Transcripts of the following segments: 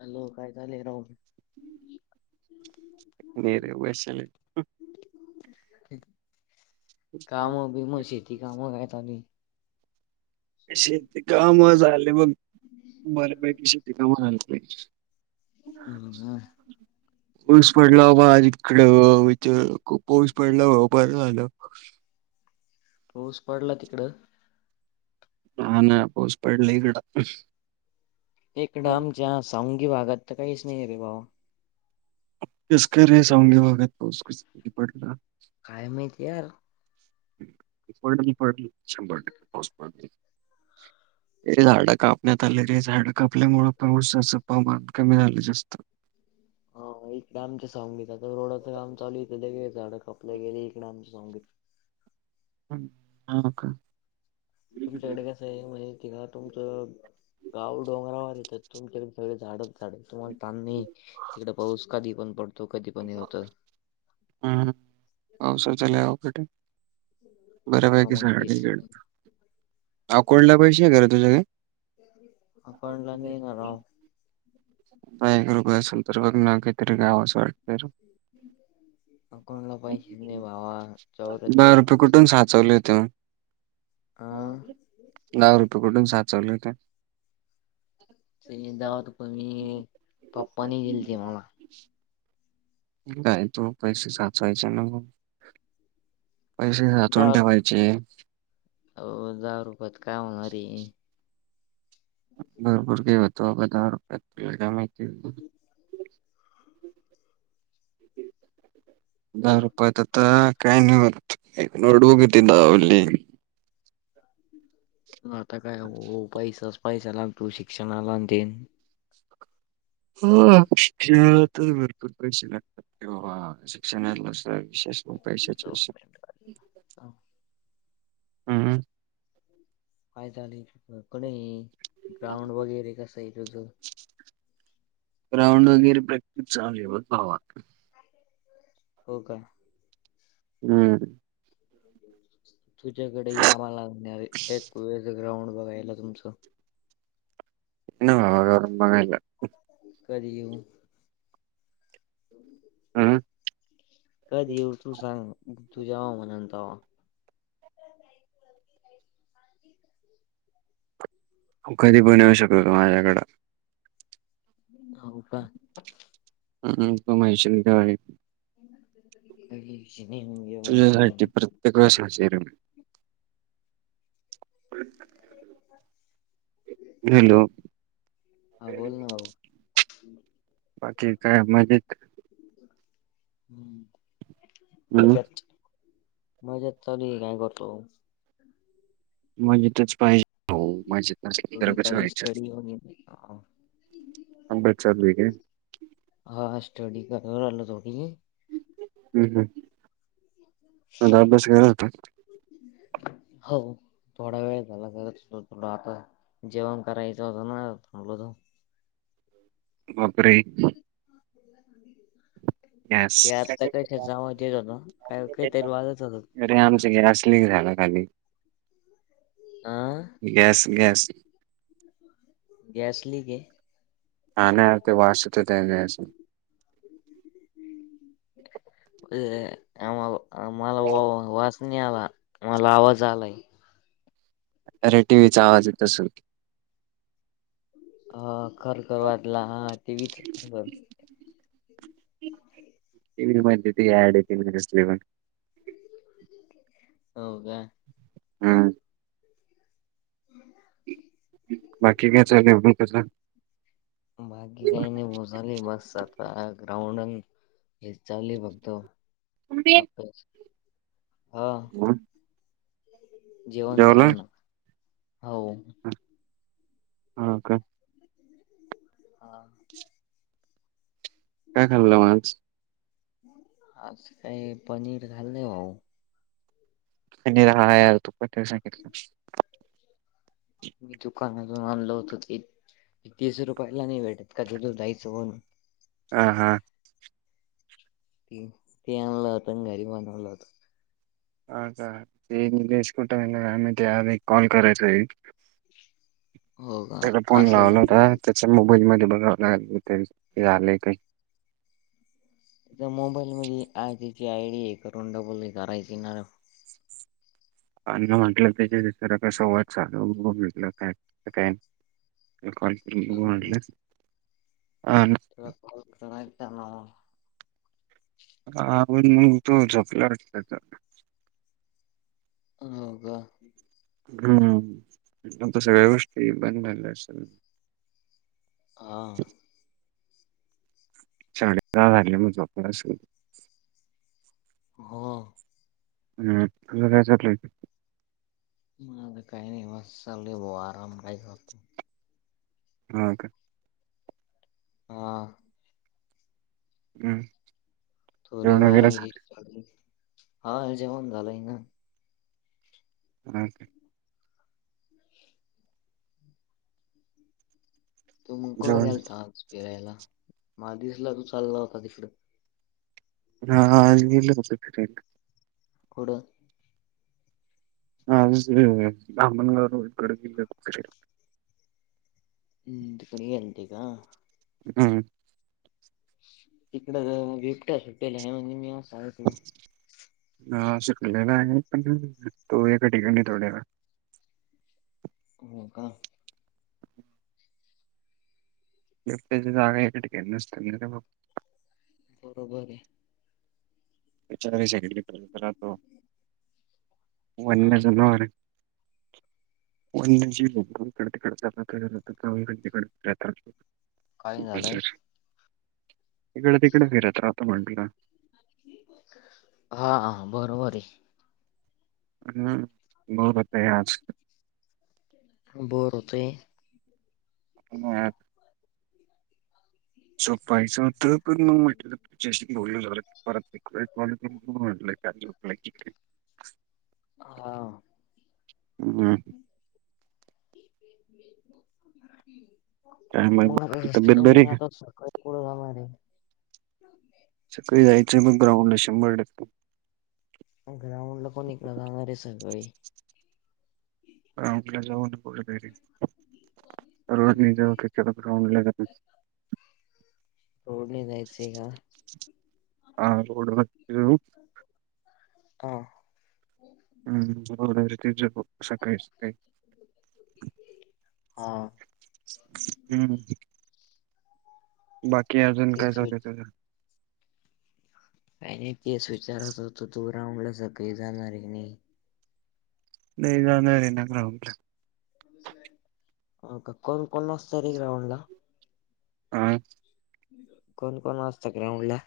Hello काय चालू आहे राव. [unintelligible] काम बीम शेती काम [unintelligible] शेती काम झालं बघ बरपैकी शेती काम झालं. हम्म हम्म. [unintelligible] खूप पाऊस पडल्यावर [unintelligible] पाऊस पडला तिकडं. हाना पाऊस पडला इकड. एक डामच्या सऊंगी भागात तर काहीच नाही रे भावा. [unintelligible] काय माहीती यार. पळली पळली शंभर टक्के पाऊस पडली. हे झाड कापण्यात आले ते झाड कापल्यामुळे पावसाच प्रमान कमी झालं जास्त. हा एक ना आमचे सांगीत आता रोडाचं काम चालू येतं झाड कपलं गेले एक नामच सांगीत. [unintelligible] का. तुमच्याकडे कसं आहे म्हणजे एक हेना तुमचं. गाव डोंगरावर येतात तुम [unintelligible] त्यातून सगळे झाड. तुम्हाला त नाही तिकडे पाऊस कधी पण पडतो कधी पण हे होत. हम्म पावसाचं लय अवघडे. हा बऱ्यापैकी मग सकड तेच अकोडला पैसे आहे घर तुझ्या काय? अकाउंटला नाही येणा राव. एक रुग असेल तर बघ ना काहीतरी गावाचं वाटतं. [inaudible] अकाउंटला पैसेच नाही भावा दहा चौऱ्याहत्तर रुपये कुठून [unintelligible] साचवले होते हा म. लाव रुपये कुठून सा चालुये तु. ते जावत पण मी पप्पानी गेल ते मला. काय तु पैसे साचवायचे न. पैसे साठवून दहा रुपये ठेवायचे. अहो दहा रुपयात काय होणार रे. भरपूर काय होतं बाबा दहा रुपयात तुला काय माहिती. दहा रुपयात आता काय नाही होत एक नोटबुक येती. आता काय हो पैसाच पैसा लागतो शिक्षणाला तेन. हो भरपूर पैसे लागतात. ल स विशेष उपाय हम. काय झाले क नाही ग्राउंड वगैरे कस आहे तुझं? ग्राउंड वगैरे प्रक् चाले भाव. हो का? हम्म. तुझ्याकडे आम्हाला एक वेळस ग्राउंड बघायला तुमचं? येन आ आला कध येऊ. ह. हं. कध येऊ तू सांग तुझ्याव म्हणून त कधी पण येऊ शकत त माझ्याकडं. हो का? हम् कमयशवा क श नाही. येऊ. माहिती आहे तुझ्यासाठी प्रत्येक साहय. हॅलो, हा बोल ना भाऊ. ठीक आहे मणज ह हं, मायकट मजेत चालू आहे काय करतो. माज तरच पाहिजे हो माज न तर थोडी चालू करीक्षा स्टडी वगैरे. हा अंबेदसरलीक हा स्टडी करलं ोडी हम् हम आता अभ बस गरात हो. थोडा वेळ झाला आता जेवण करायचं होतं नाथां. बकरे. सां. ते आता कशाचा यस. आवाज येत होत का काहीतरी वाजत होत. राह ना खाली आा गॅस गॅस गॅस लक आहे. ह नाही ते वाचत त्या आम्हाला आम्हाला वा वा. आला मला आवाज आलाय. अर टी व्हीचा आवाज येत असल. अ खरखर वाटला हा तेच टी व्ही मध्ये ते ऍड येसले पण हो का? हा. हम्. बाकी काय चाले कसा? बाकी काही नाही भू झाली बस आता ग्राउंड चाली फघतो हं आप हा. हा. जेवण झालंय ना हो. ह का? हा. काय खाल्लं माज आज काय पनीर खालंय भाऊ. आणि राहा यार तो पण सांगितलं [unintelligible] मी दुकानातून आणलो होत ते तीस रुपयाला नाही भेटत का तो [unintelligible] जायचं होण हा, हा, ते आणलं होत [unintelligible] ह का तेचटना आमही ते यावे काॉल करायच [unintelligible] हो का त्याला फोन असेल लावला ना होता ते त्या मोबाईल मध्ये बघाव लागेल ते हे आले काय. मोबाईलमध्ये आ त्याची आय डी हे करून डबल हे करायचीणार. अन म्हटलं त्याच्यासरा क संंवाद चालूघ काय काय [unintelligible] नाही ना [unintelligible] हण मग तो झपला वाट [unintelligible] हो का. हम्, आता सगळ्या गोष्टी बन झाल्या अस हा. साडेदहा झाले मग झोपलास असेल. हो. हम्, तुझं काय चाललंय? म काही नाही बॉस चाललय बुआ आराम खायचा आता. हां का. हा. हम्. थोडी वार हा जेवण झालंय ना. ओके [unintelligible] तू म कुठे जेवण गेलता फिरायला, मला दिसला तू चालला होता तिकडे. हा, हा, आज गेलो होतो फिरायला. कुट? अ बहमनगारकड [unintelligible] हम् त कोणी येते का [unintelligible] हम्म. इकड बिबट्या सुटेल आहे म्हणजे मी असा इकडे [unintelligible] हा सुटलेला आहे पण तो एका ठिकाणी थोड्या न राहतो. हो का. बिबट्या ची जागा एका ठिकाणी नसते. बरोबर आहे. विचारी सकडलीरातो [unintelligible] वन्य हा जनावर आहे. वी इकडे तिकड च तडे [unintelligible] काही झालंय. इकडं तिकडे फिरत राहत म्हंटलं. हा बरोबर आहे. हम्म बते आहे आज [unintelligible] बोर होतंय. म आज झोपायचं होतं पण म म्हटलं तुझ्याशी बोल [unintelligible] हा. हम्. [unintelligible] काय मग बाकी तब्येत बरी आहे का? [unintelligible] सगळी जायचंय मग ग्राउंड ला शंभर टक्के. ग्रउंड ल कोणी इकडे जाणार रे सगळी. ग्राउं ला जाऊ रोड नाही जाऊ कळ ग्राउं ला जा. रोड नि जायची का? हा रोडवरती जाऊ. ह हम्म रती ज सकाळी सकाळी. हा हम् बाकी अजून काय तेच वि चाललय तुझ. का नाही तेच विचार असत तू राऊंडला सगळी जाणार नाही. जाणार आहे ना ग्राउंड ला. हो का कोण कोण असत र ग्राउंड ला? हा कोण कोण असता ग्राउंड ला?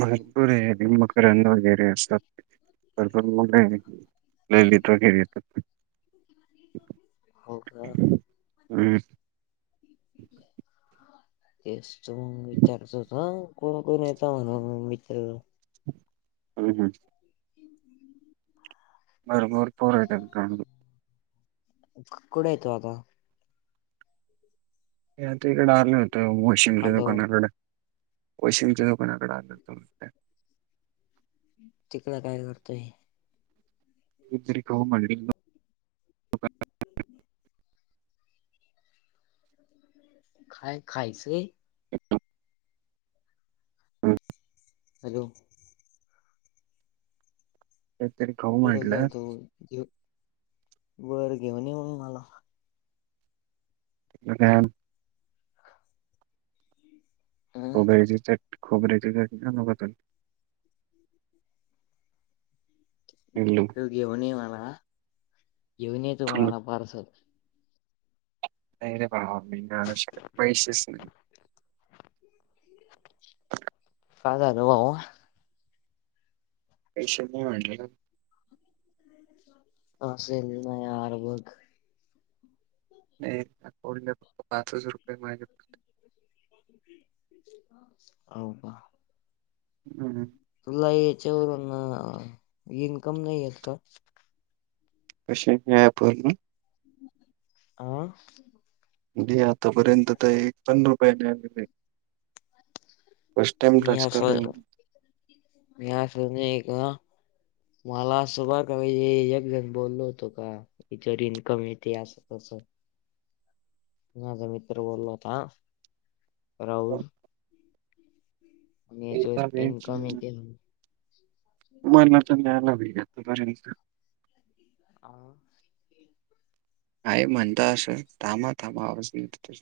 भरपूर आहे म. रन वगैरे असतात भरपूर ललित वगैरे येतात. [unintelligible] हो का? हम् [inaudible] तेच तो मग विचारचं होत कोण कोण येत म्हणून मित्र? ह हम. बरबर पर. कुठे येतो आता? आता इकडे आले होत मशिमच्या हॅलो दुकानाकडे. कोशिमच्या दोकानाकडे आलं. तिकड काय करतोय? [unintelligible] खाय खास हा हॅलो [unintelligible] कठे घेऊ तो घे वर घेऊन येऊ मला. अ अ खोबऱ्याची चट खोबऱ्याची चटक. हलु तू घेऊन ये मला घेऊन ये तू मला पार्सल. नाही रे भावा पैसेच नाहीत. काय झालं भावा? पस नाही म्हटलं. च्छ [unintelligible] नाही अं फक् पाचच रुपये माझे. हो का? हम् ह तुला याच्यावरून इन्कम नाही आहेत का? कशावरून? आं नाही आतापर्यंत तर एक पन्न रुपयाने आलेले. फर्स्ट टाइम मी अभ्यास करतोय असं मी. [inaudible] मला सुब का एक जण बोललो होतो का याच्यावर इन्कम येते असं तस माझा मित्र बोलला होता राहुल आणि याच्या एकदा वेळ इनकम ये मला तर न्यायला वेपर्यंत आवाज हाय म्हणताश थमा थमा आज